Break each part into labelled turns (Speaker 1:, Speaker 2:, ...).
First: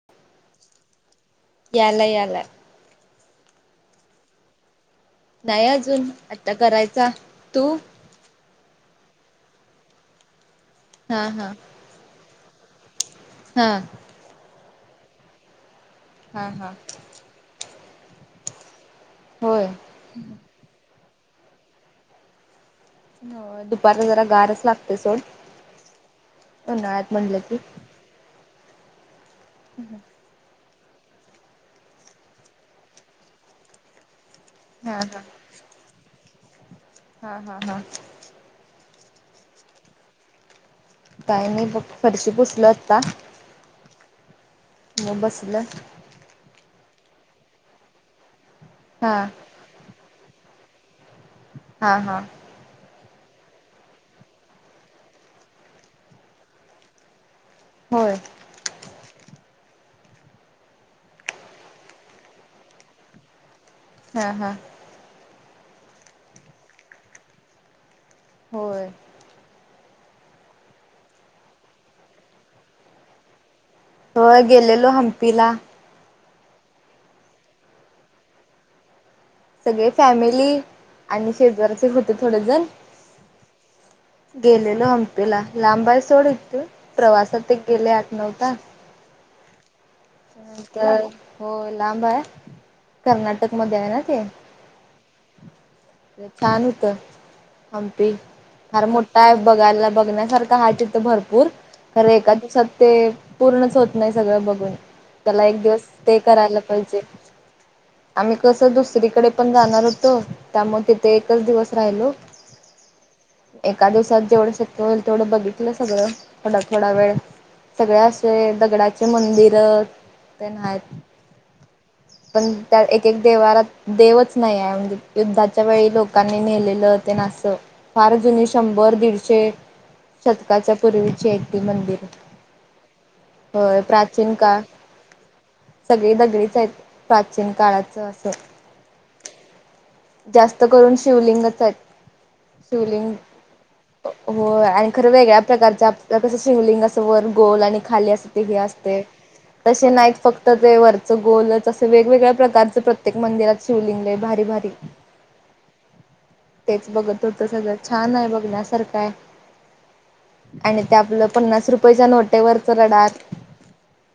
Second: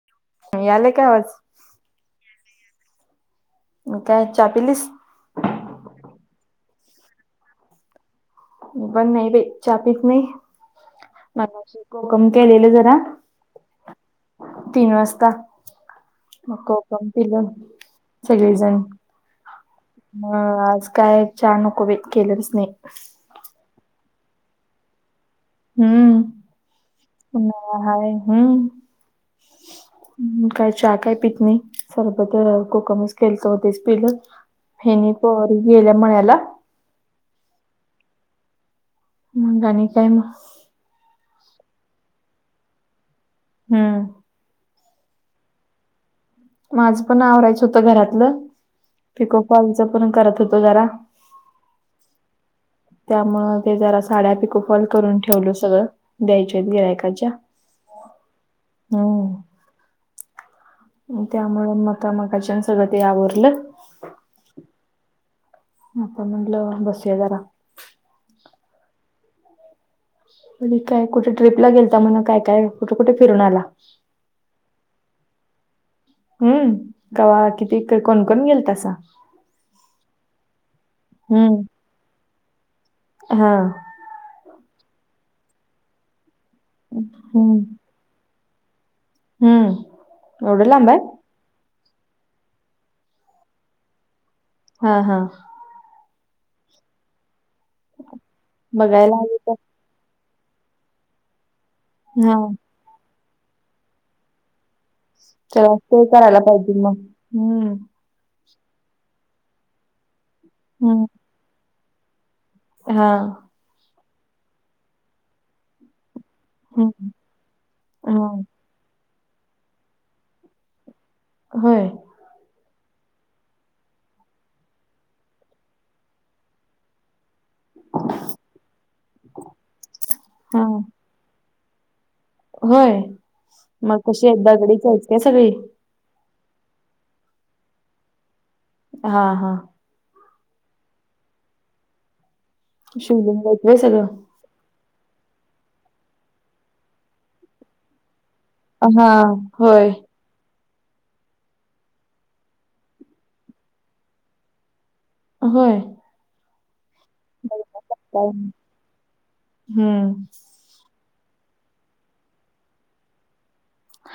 Speaker 1: [inaudible]
Speaker 2: यालय का आवाज?
Speaker 1: यालाय यालाय.
Speaker 2: मग काय च्या पिलीस?
Speaker 1: नाही अजून आत्ता करायचा तू?
Speaker 2: मी पण नाही बाई चाह पीत नाही
Speaker 1: हा हा
Speaker 2: मगाशी कोकम केलेलं जरा.
Speaker 1: हां.
Speaker 2: तीन वाजता
Speaker 1: हा
Speaker 2: मग
Speaker 1: हा
Speaker 2: कोकम पिलं सगळीजण
Speaker 1: होय
Speaker 2: मग आज काय चाह नको बाई केलंलच नाही.
Speaker 1: दुपारच जरा गारच लागतय सोड.
Speaker 2: हम्म
Speaker 1: उन्हाळ्यात म्हणलं की
Speaker 2: उन्हाळा हाय, हम्म.
Speaker 1: [inaudible]
Speaker 2: हम्म काय चहा काय पित नाही सरबत कोकमच केलत तेच पिलं. हेनी,
Speaker 1: हा
Speaker 2: पोरी गेल्या मळ्याला.
Speaker 1: हा हा हा.
Speaker 2: मंग आणि काय मग?
Speaker 1: काय नाही बघ फरशी पुसलो आता.
Speaker 2: हम्म.
Speaker 1: मग बसलं.
Speaker 2: माझ पण आवरायचं होत घरातलं,
Speaker 1: हा
Speaker 2: पीको फॉलच पण करत होतो जरा.
Speaker 1: हां हां.
Speaker 2: त्यामूळ ते जरा साड्या पिकोफॉल करून ठेवलो सगळं. द्यायच्यात गिरायकाच्या
Speaker 1: होय
Speaker 2: हम्म. त्यामुळं मता मगाच्यान सगळं ते आवरलं.
Speaker 1: हा हा.
Speaker 2: आता म्हणलं बसूया जरा.
Speaker 1: होय.
Speaker 2: तुम्ही काय कुठे ट्रिपला गेलता म्हणा काय, काय कुठे, कुठे फिरून आला?
Speaker 1: होय गेलेलो हम्पी ला.
Speaker 2: हम्म, कवा किती कोण, कोण गेलतसा.
Speaker 1: सगळी फॅमिली आणि
Speaker 2: हम्म
Speaker 1: शेजाराचे होते थोडेजण.
Speaker 2: हा.
Speaker 1: गेलेलो हंपीला लांब आहे सोड इथून प्रवासात ते
Speaker 2: हम्म
Speaker 1: गेले आठ, नऊ तास.
Speaker 2: हम्म. एवढं लांब आहे
Speaker 1: त्यानंतर हो लांब हाय कर्नाटक मध्ये आहेना ते.
Speaker 2: हा हा.
Speaker 1: छान होत. हंपी फार
Speaker 2: बघायला
Speaker 1: मोठा आहे
Speaker 2: आली तर
Speaker 1: बघायला बघण्यासारखा आहे तिथं भरपूर खरं एका
Speaker 2: हा
Speaker 1: दिवसात ते पूर्णच होत नाही सगळं बघून. त्याला एक
Speaker 2: चला
Speaker 1: दिवस
Speaker 2: ते
Speaker 1: स्टे करायला
Speaker 2: मग
Speaker 1: पाहिजे.
Speaker 2: हम्म
Speaker 1: आम्ही कसं दुसरीकडे पण जाणार होतो त्यामुळे
Speaker 2: हम्म
Speaker 1: तिथे एकच दिवस राहिलो.
Speaker 2: हा.
Speaker 1: एका दिवसात जेवढं शक्य होईल तेवढं बघितलं सगळं. थोडा,
Speaker 2: हम्म
Speaker 1: थोडा वेळ सगळे
Speaker 2: हा
Speaker 1: असे दगडाचे मंदिर ते नाहीत.
Speaker 2: होय.
Speaker 1: पण त्या एक, एक देवारात देवच नाही आहे म्हणजे युद्धाच्या वेळी लोक लोकांनी नेलेलं तेन असं. फार जुनी शंभर, दीडशे
Speaker 2: हा
Speaker 1: शतकाच्या पूर्वीची आहे ती मंदिर.
Speaker 2: होय,
Speaker 1: होय
Speaker 2: मग कशी
Speaker 1: प्राचीन
Speaker 2: आहेत
Speaker 1: काळ
Speaker 2: दगडीच आहेत काय सगळी?
Speaker 1: सगळी दगडीच आहेत प्राचीन काळाचं असं.
Speaker 2: हा हा.
Speaker 1: जास्त करून शिवलिंगच आहेत शिवलिंग
Speaker 2: आहेत व्हय सगळं?
Speaker 1: हो आणि खरं वेगळ्या प्रकारच्या कसं शिवलिंग असं वर गोल आणि खाली असं वेगळ असतेय.
Speaker 2: हा
Speaker 1: तसे
Speaker 2: होय
Speaker 1: नाईत फक्त ते वरच गोलच असं वेगवेगळ्या प्रकारचं प्रत्येक मंदिरात शिवलिंगय भारी, भारी.
Speaker 2: होय.
Speaker 1: तेच बघत होतं सगळं छान आहे बघण्यासारख आहे.
Speaker 2: हम्म
Speaker 1: आणि ते आपलं पन्नास रुपयेच्या नोटेवरच रडारं.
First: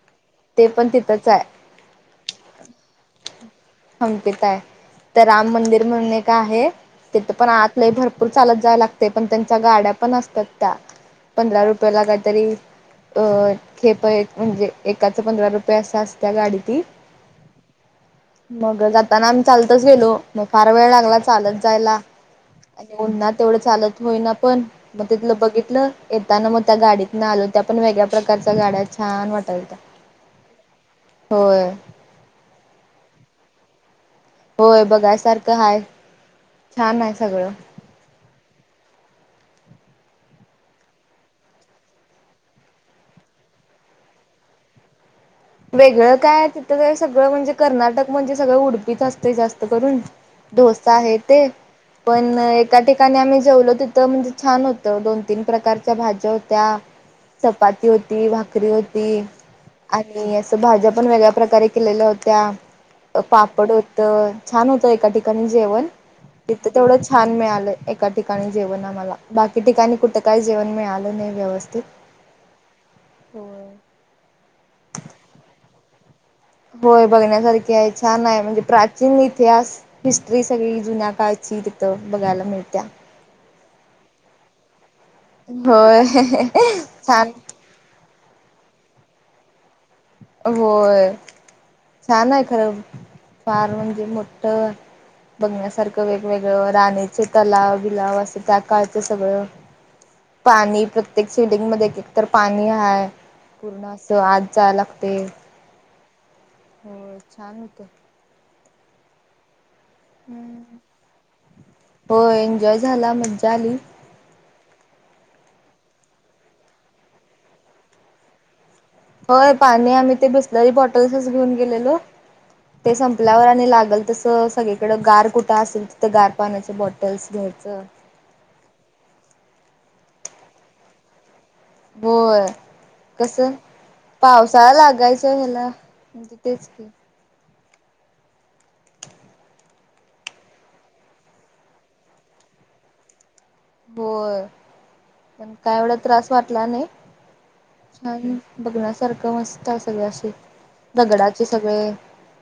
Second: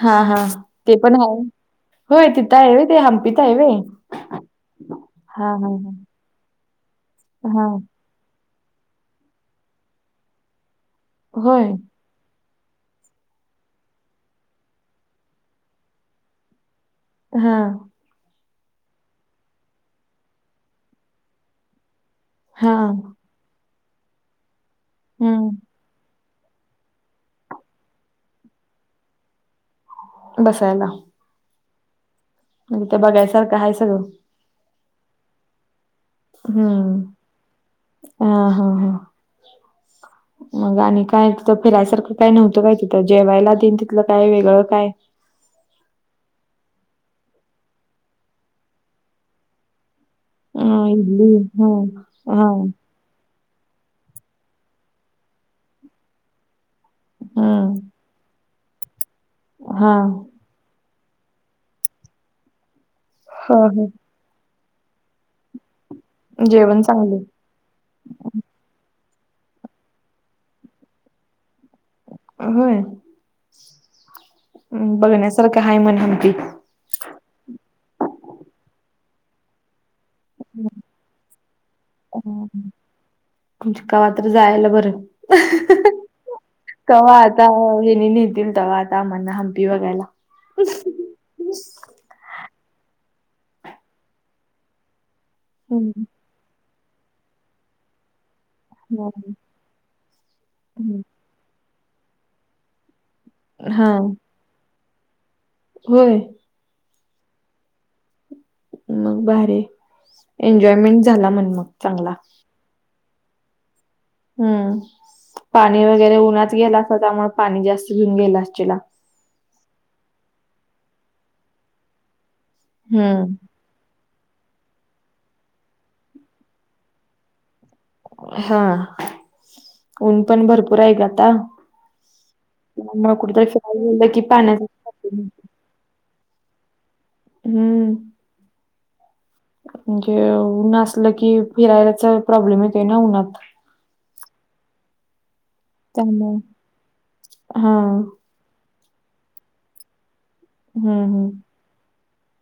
Speaker 2: हा हा.
Speaker 1: ते पण तिथंच हाय.
Speaker 2: होय तिथ हाय व्हय ते हंपीत हाय होय? ह
Speaker 1: हंपीत
Speaker 2: हा हा.
Speaker 1: काय आहे तीथ पण
Speaker 2: हा
Speaker 1: आत लय भरपूर चालत जाव लागते पण त्यांच्या गाड्या पण असत्यात त्या. पंधरा
Speaker 2: होय
Speaker 1: रुपयेला काहीतरी अ खेप आहेत म्हणजे एकाच पंधरा रुपये असा असत्या गाडी ती.
Speaker 2: हा.
Speaker 1: मग जाताना आम्ही चालतच गेलो मग फार वेळ लागला चालत जायला.
Speaker 2: हा
Speaker 1: आणि उन्हात तेवढं चालत होईना पण मग तिथलं
Speaker 2: हम्म
Speaker 1: बघितलं येताना मग त्या गाडीत न आलो त्या पण वेगळ्या प्रकारच्या गाड्या छान वाटत होत्या.
Speaker 2: बसायला.
Speaker 1: होय.
Speaker 2: आन ते बघायसारखं आहे सगळं.
Speaker 1: होय बघायसारखं हाय. छान
Speaker 2: हम्म,
Speaker 1: आहे सगळं
Speaker 2: हा हा हा मग आणि काय तिथं फिरायसारखं काय नव्हतं काय तिथं, जेवायला तेन तिथलं काय वेगळं काय?
Speaker 1: वेगळं काय तिथं जरा सगळं म्हणजे कर्नाटक म्हणजे सगळं उडपीच असतय जास्त करून.
Speaker 2: अ
Speaker 1: डोसा हे
Speaker 2: इडली
Speaker 1: ते,
Speaker 2: हा
Speaker 1: पण
Speaker 2: हा
Speaker 1: एका ठीक ठिकाणी आम्ही जेवलो तिथं म्हणजे छान होतं दोन-तीन प्रकारच्या भाज्या होत्या
Speaker 2: हम्म
Speaker 1: चपाती होती, भाकरी होती
Speaker 2: हा
Speaker 1: हे असं भाज्या पण वेगळ्या प्रकारे केलेल्या होत्या, अ
Speaker 2: हा
Speaker 1: पापड
Speaker 2: हा
Speaker 1: होत छान होतं एका ठिकाणी जेवण, तिथं
Speaker 2: जेवण
Speaker 1: तेवढं
Speaker 2: चांगले
Speaker 1: छान मिळालय एका ठिकाणी जेवण आम्हाला, बाकी ठिकाणी कुठं काही जेवण मिळालं नाही व्यवस्थित.
Speaker 2: होय, अ बघण्यासारखं आहे म्हण हंपी.
Speaker 1: होय बघण्यासारखी आहे छान आहे म्हणजे प्राचीन इतिहास हिस्ट्री सगळी जुन्या काळातली तिथं बघायला मिळत्या.
Speaker 2: म्हणजे कवा तर जायला बरं.
Speaker 1: होय
Speaker 2: कवा
Speaker 1: छान
Speaker 2: आता अ हेनी नेतील तवा आता, आमांना हंपी बघायला.
Speaker 1: होय. छान आहे खरं, फार म्हणजे मोठ
Speaker 2: हम्म
Speaker 1: बघण्यासारखं वेगवेगळं राणीचे तलाव-बिलाव असं त्यात काळच सगळं पाणी
Speaker 2: हम्म.
Speaker 1: प्रत्येक सिलिंग मध्ये एक-एक तर पाणी हाय
Speaker 2: हा
Speaker 1: पूर्ण अस आत जाया लागतंय.
Speaker 2: होय
Speaker 1: होय छान हुत.
Speaker 2: मग भारीे आहे, एन्जॉयमेंट झाला म्हण मग चांगला.
Speaker 1: होय एन्जॉय झाला, मज्जा आली.
Speaker 2: हम्म पाणी वगैरे उन्हात गेल असाल, त्यामुळे पाणी जास्त घेऊन गेला असशीला.
Speaker 1: होय पाणी आम्ही ते बिसलरी बॉटल्सच घेऊन गेलेलो. ते संपल्यावर
Speaker 2: हम्म
Speaker 1: आणि लागल तस सगळे कडं गार कुठं असेल तिथं गार पाण्याच बॉटल्स घ्यायच.
Speaker 2: हा ऊन पण भरपूर आहे ग आता.
Speaker 1: होय,
Speaker 2: त्यामुळे
Speaker 1: कस
Speaker 2: कुठेतरी फिरायला गेलं की
Speaker 1: पावसाळा
Speaker 2: पाण्याचा
Speaker 1: लागायच त ह्याला म्हणजे तेच की.
Speaker 2: हम्म म्हणजे उन असलं की फिरायच प्रॉब्लेम येतय ना उन्हात.
Speaker 1: होय, पण काय एवढा त्रास
Speaker 2: त्यामुळे
Speaker 1: वाटला नाही,
Speaker 2: हां.
Speaker 1: छान बघण्यासारखं मस्त अस सगळ अस
Speaker 2: हं,
Speaker 1: दगडाचे
Speaker 2: हं.
Speaker 1: सगळे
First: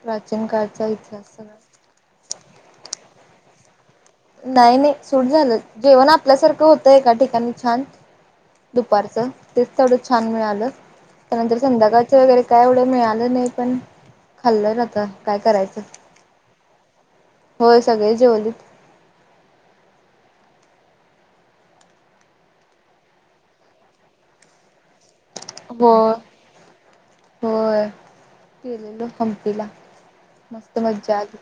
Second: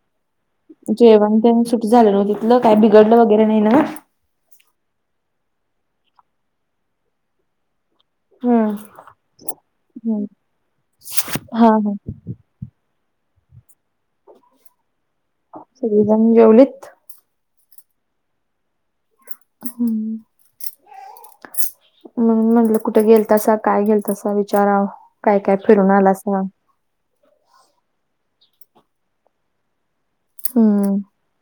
Speaker 1: प्राचीन काळ
Speaker 2: जेवण तेन सुट झालं न्हवं तिथलं, काय बिघडलं वगैरे नाही ना.
Speaker 1: नाही नाही सूट झालं जेवण आपल्यासारखं होतय एका ठिकाणी छान.
Speaker 2: हं,
Speaker 1: दुपारच तेच तेवढं
Speaker 2: हं.
Speaker 1: छान मिळालं, त्यानंतर
Speaker 2: हां, हां.
Speaker 1: संध्याकाळच वगैरे काय एवढं मिळालं नाही पण खाल्लं आता काय कराय
Speaker 2: सगळीजण जेवलीत?
Speaker 1: होय, सगळळी जेवलीत.
Speaker 2: हम्, मग म्हणलं कुठे गेलतासा काय घेलतासा विचारावं. काय काय फिरून
Speaker 1: हो
Speaker 2: आलासा.
Speaker 1: होय. गेलेलो हंपीला. मस्त
Speaker 2: हम्म,
Speaker 1: मज्जा आली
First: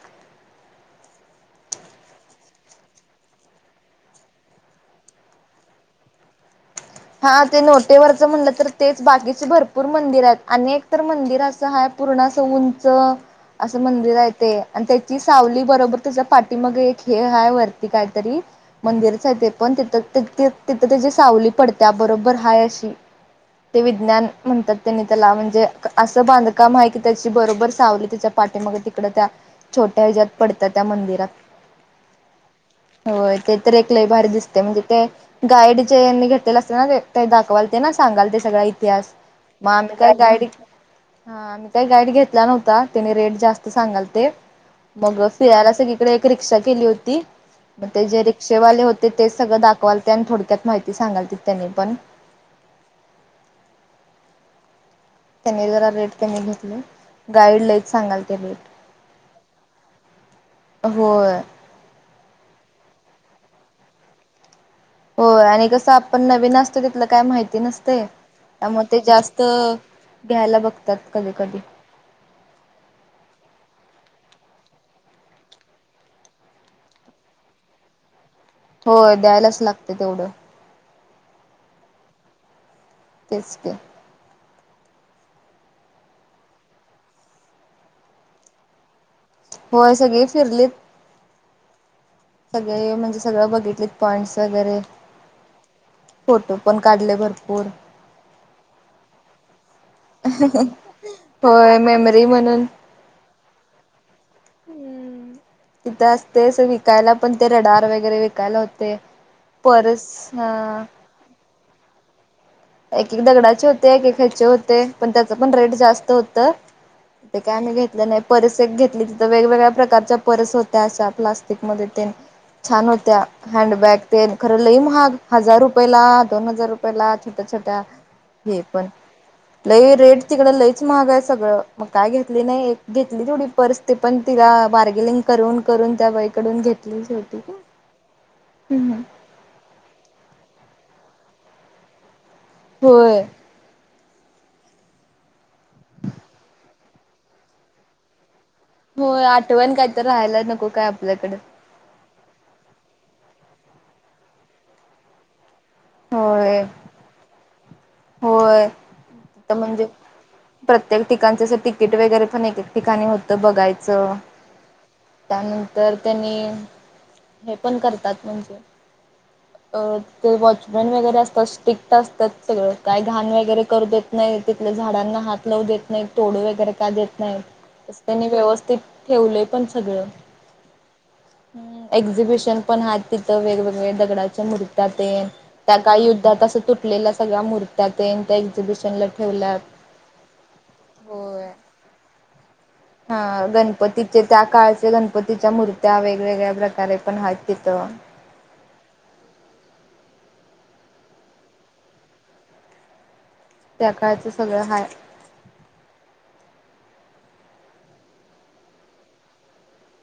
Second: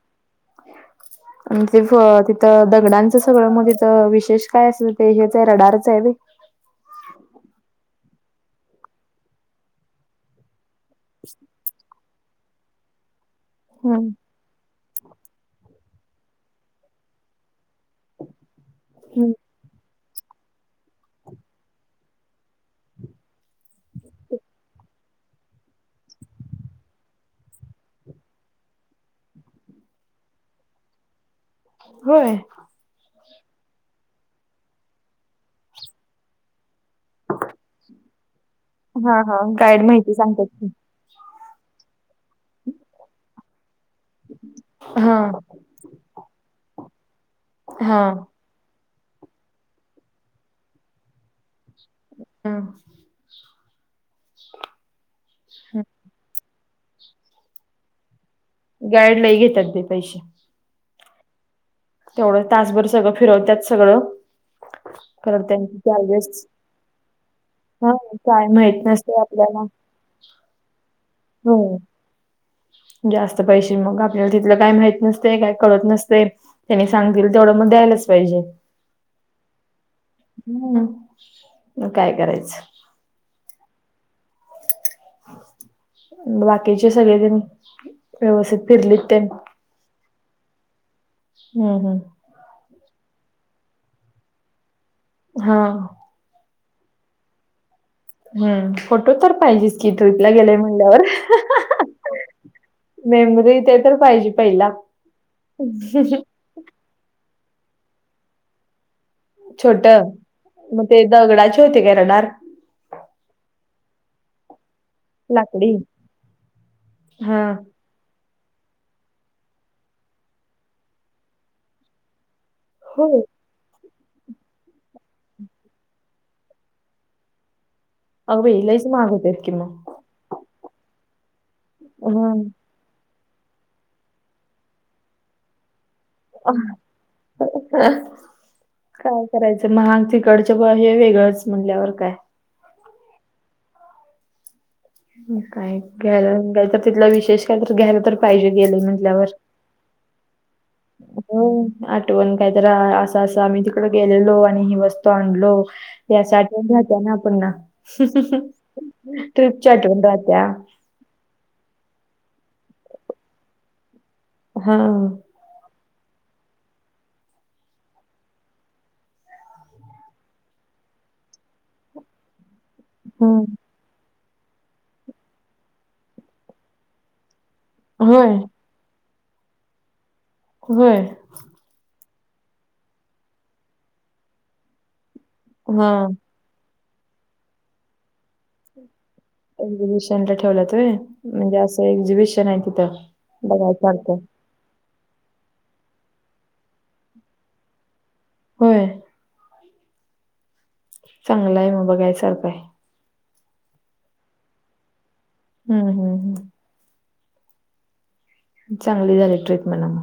Speaker 2: [unintelligible] तिथं दगडांचं सगळं मग तिथं विशेष काय असं ते हेच आहे रडारचं आहे व्हय.
Speaker 1: हा ते नोटेवरच म्हणलं तर तेच बाकीचे भरपूर मंदिर आहेत आणि एक तर मंदिर असं आहे पूर्ण असं उंच असं
Speaker 2: हं,
Speaker 1: मंदिर आहे. ते आणि त्याची सावली बरोबर तुझं पाठी माग एक हे आहे वरती काहीतरी मंदिरच
Speaker 2: हं.
Speaker 1: आहे ते पण तिथं तिथं तिथं त्याची सावली पडत्या बरोबर हाय अशी ते विज्ञान म्हणतात त्यांनी त्याला म्हणजे असं बांधकाम आहे की त्याची बरोबर सावली त्याच्या पाठीमाग तिकडं त्या छोट्या ह्याच्यात पडत्या त्या मंदिरात
Speaker 2: होय.
Speaker 1: होय ते तर एक लही भारी दिसते. म्हणजे ते गाईड चे यांनी घेतलेलं असत ज्या वक्ता दाखवाल ते ना सांगाल ते सगळा इतिहास
Speaker 2: हां, हां.
Speaker 1: मग
Speaker 2: गाईड
Speaker 1: आम्ही काय
Speaker 2: माहिती
Speaker 1: गाईड
Speaker 2: सांगतात की.
Speaker 1: हा आम्ही काही गाईड घेतला नव्हता त्याने रेट जास्त सांगालते मग
Speaker 2: हां,
Speaker 1: पियाला सगळी तिकडे एक रिक्षा केली होती. मग ते
Speaker 2: हां.
Speaker 1: जे रि रिक्षावाले होते तेच सगळं दाखवालते आणि थोडक्यात माहिती सांगालते त्यांनी पण
Speaker 2: हम्म,
Speaker 1: त्यांनी जरा
Speaker 2: हम्म
Speaker 1: रेट कमी घेतले. गाईड लईच सांगालते रेट
Speaker 2: गाईड लय घेतात ते पैसे
Speaker 1: होय.
Speaker 2: तेवढं तासभर सगळं फिरवतात सगळं कारण
Speaker 1: होय आणि
Speaker 2: त्यांचे
Speaker 1: कसं आपण
Speaker 2: चार्जेस
Speaker 1: नवीन असतो. तिथलं काय माहिती
Speaker 2: हा
Speaker 1: नसतंय
Speaker 2: काय माहित
Speaker 1: त्यामुळे ते
Speaker 2: नसते
Speaker 1: जास्त
Speaker 2: आपल्याला
Speaker 1: घ्यायला बघतात कधी कधी
Speaker 2: हो जास्त पैसे मग आपल्याला तिथलं काय माहित नसतंय काय कळतं नसतंय. त्यांनी सांगतील तेवढं मग द्यायलाच पाहिजे.
Speaker 1: होय द्यायलाच लागतं तेवढं.
Speaker 2: हम्म, मग काय करायचं?
Speaker 1: तेच कि,
Speaker 2: बाकीचे सगळे जण व्यवस्थित फिरलीत त्यांन
Speaker 1: होय सगळी फिरलीत.
Speaker 2: हम्म हम्म,
Speaker 1: सगळे म्हणजे सगळं बघितलेत पॉईंटस वगैरे
Speaker 2: हा,
Speaker 1: फोटो पण काढले भरपूर.
Speaker 2: हम्म, फोटो तर पाहिजेच की, ट्रीपला गेलाय म्हणल्यावर.
Speaker 1: होय मेमरी म्हणून
Speaker 2: मेमरी ते तर पाहिजे पहिला
Speaker 1: ते असं विकायला पण ते रडार वगैरे विकायला होते.
Speaker 2: छोटं,
Speaker 1: परस हा
Speaker 2: ते दगडाचे होते का रडार?
Speaker 1: एक एक दगडाचे होते. एक एक ह्याचे होते. पण त्याचं पण रेट
Speaker 2: लाकडी
Speaker 1: जास्त होत.
Speaker 2: हा
Speaker 1: ते काय आम्ही घेत नाही परिस एक घेतली तिथं वेगवेगळ्या प्रकारच्या पर्स होत्या. अशा प्लास्टिक मध्ये तेन छान
Speaker 2: हो
Speaker 1: होत्या हँडबॅग ते खरं लई महाग हजार रुपयाला दोन हजार रुपयाला तस त्या
Speaker 2: अग बाई
Speaker 1: हे पण
Speaker 2: लईच महाग होतेत कि मग
Speaker 1: लई रेट तिकडं लईच महाग आहे सगळं मग काय
Speaker 2: हा
Speaker 1: घेतली नाही एक घेतली तेवढी पर्स ते पण तिला बार्गेर्लिंग करून करून त्या बाईकडून घेतली जाते ह हम्म हम्म
Speaker 2: काय करायचं महाग तिकडचं हो हे वेगळंच म्हणल्यावर काय
Speaker 1: होय
Speaker 2: ह काय घ्यायला काय तर तिथला विशेष काय तर घ्यायला तर पाहिजे गेलंय
Speaker 1: होय
Speaker 2: म्हटल्यावर?
Speaker 1: आठवण काय तर राहायला नको काय आपल्याकडे
Speaker 2: हो. आठवण कायतर असं असं आम्ही तिकड गेलेलो आणि ही वस्तू आणलो. याची
Speaker 1: होय
Speaker 2: आठवण राहत्या ना पुन्हा
Speaker 1: होय
Speaker 2: अअअ
Speaker 1: तर
Speaker 2: ट्रिपच्या
Speaker 1: म्हणजे
Speaker 2: आठवण राहत्या.
Speaker 1: प्रत्येक ठिकाणच असं तिकीट वगैरे पण एक एक ठिकाणी होतं बघायचं
Speaker 2: हा.
Speaker 1: त्यानंतर त्यांनी हे पण करतात म्हणजे. अ ते वॉचमॅन वगैरे असतात स्टिक्ट असतात सगळं. काय घाण
Speaker 2: ह
Speaker 1: वगैरे करू देत नाहीत तिथल्या झाडांना हात लावू देत नाहीत तोडू वगैरे का देत नाहीत. असं त्यांनी
Speaker 2: होय
Speaker 1: व्यवस्थित ठेवलंय पण सगळं.
Speaker 2: होय.
Speaker 1: अ एक्झिबिशन पण आहेत तिथं वेगवेगळ्या दगडाच्या मुर्त्यातेन. त्या का
Speaker 2: हा
Speaker 1: युद्धात असं तुटलेल्या सगळ्या मूर्त्यात तेन एक्झिबिशनल.
Speaker 2: एक्झिबिशन ला ठेवल्यात होय म्हणजे असं एक्झिबिशन आहे तिथं.
Speaker 1: हा
Speaker 2: बघायसारखं
Speaker 1: गणपतीचे त्यात. कालच्या गणपतीच्या मूर्त्या वेगवेगळ्या प्रकारे पण आहेत तिथं
Speaker 2: होय. चांगलय हे मग बघाय सारख आहे.
Speaker 1: त्या काळच सगळं हाय.
Speaker 2: हम्म हम् हम्. चांगली झाली ट्रीप म्हणा म.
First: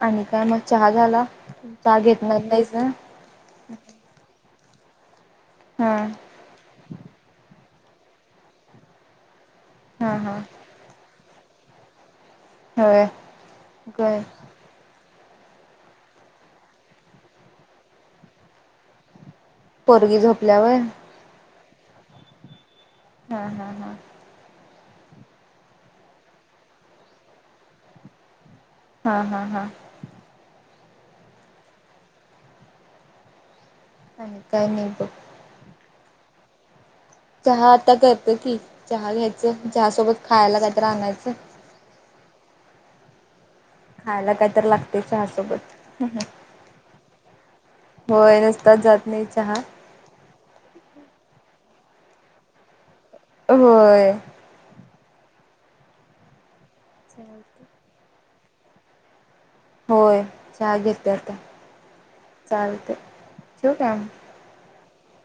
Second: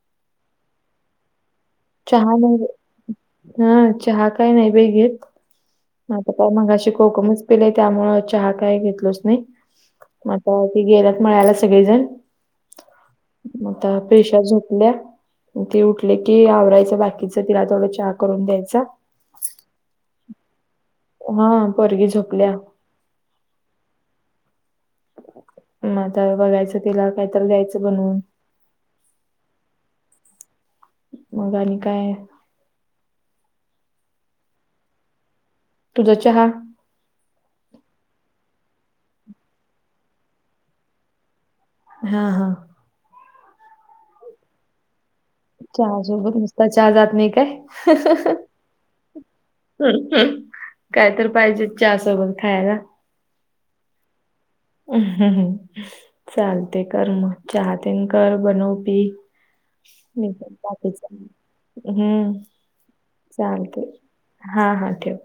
Speaker 1: आणि काय मग चहा झाला.
Speaker 2: चहा
Speaker 1: घेतणार
Speaker 2: म्हणजे
Speaker 1: नाहीस ना?
Speaker 2: ह चहा काय नाही बाई घेत.
Speaker 1: हा
Speaker 2: आता काय मगाशी कोकमच पिलोय त्यामुळच चहा काय घेतलच नाही
Speaker 1: हा
Speaker 2: मग
Speaker 1: हा
Speaker 2: आता. गेलात मळ्याला सगळेजण
Speaker 1: होय
Speaker 2: आता मग
Speaker 1: होय
Speaker 2: पेशा झोपल्या. मग ती उठली की आवरायचं बाकीचं तिला थोडं चहा करून द्यायचा.
Speaker 1: पोरगी झोपल्या होय.
Speaker 2: हा पोरगी झोपल्या.
Speaker 1: हा हा हा.
Speaker 2: मग आता बघायचं तिला कायतर द्यायच बनवून.
Speaker 1: हा हा हा.
Speaker 2: मग आणि काय.
Speaker 1: ह काय नाही बघ.
Speaker 2: तुझं चहा.
Speaker 1: चहा आता करतो की चहा घ्यायच चहा सोबत खायला काय तर आणायचं.
Speaker 2: हा हा.
Speaker 1: खायला काय तर लाग. चहा सोबत अअ
Speaker 2: चहासोबत नुसता चहा जात नाही काय?
Speaker 1: होय नुसतंच जात नाही चहा.
Speaker 2: काय तर पाहिजेच चहा सोबत खायाला
Speaker 1: होय
Speaker 2: हम्म चालतय कर मग चहा तेन कर बनव पी
Speaker 1: होय
Speaker 2: मी पण चहा
Speaker 1: घेते
Speaker 2: पिते
Speaker 1: आता
Speaker 2: हम्म
Speaker 1: चालते ठेवू
Speaker 2: चालतंय
Speaker 1: काय?
Speaker 2: हा-हा ठेव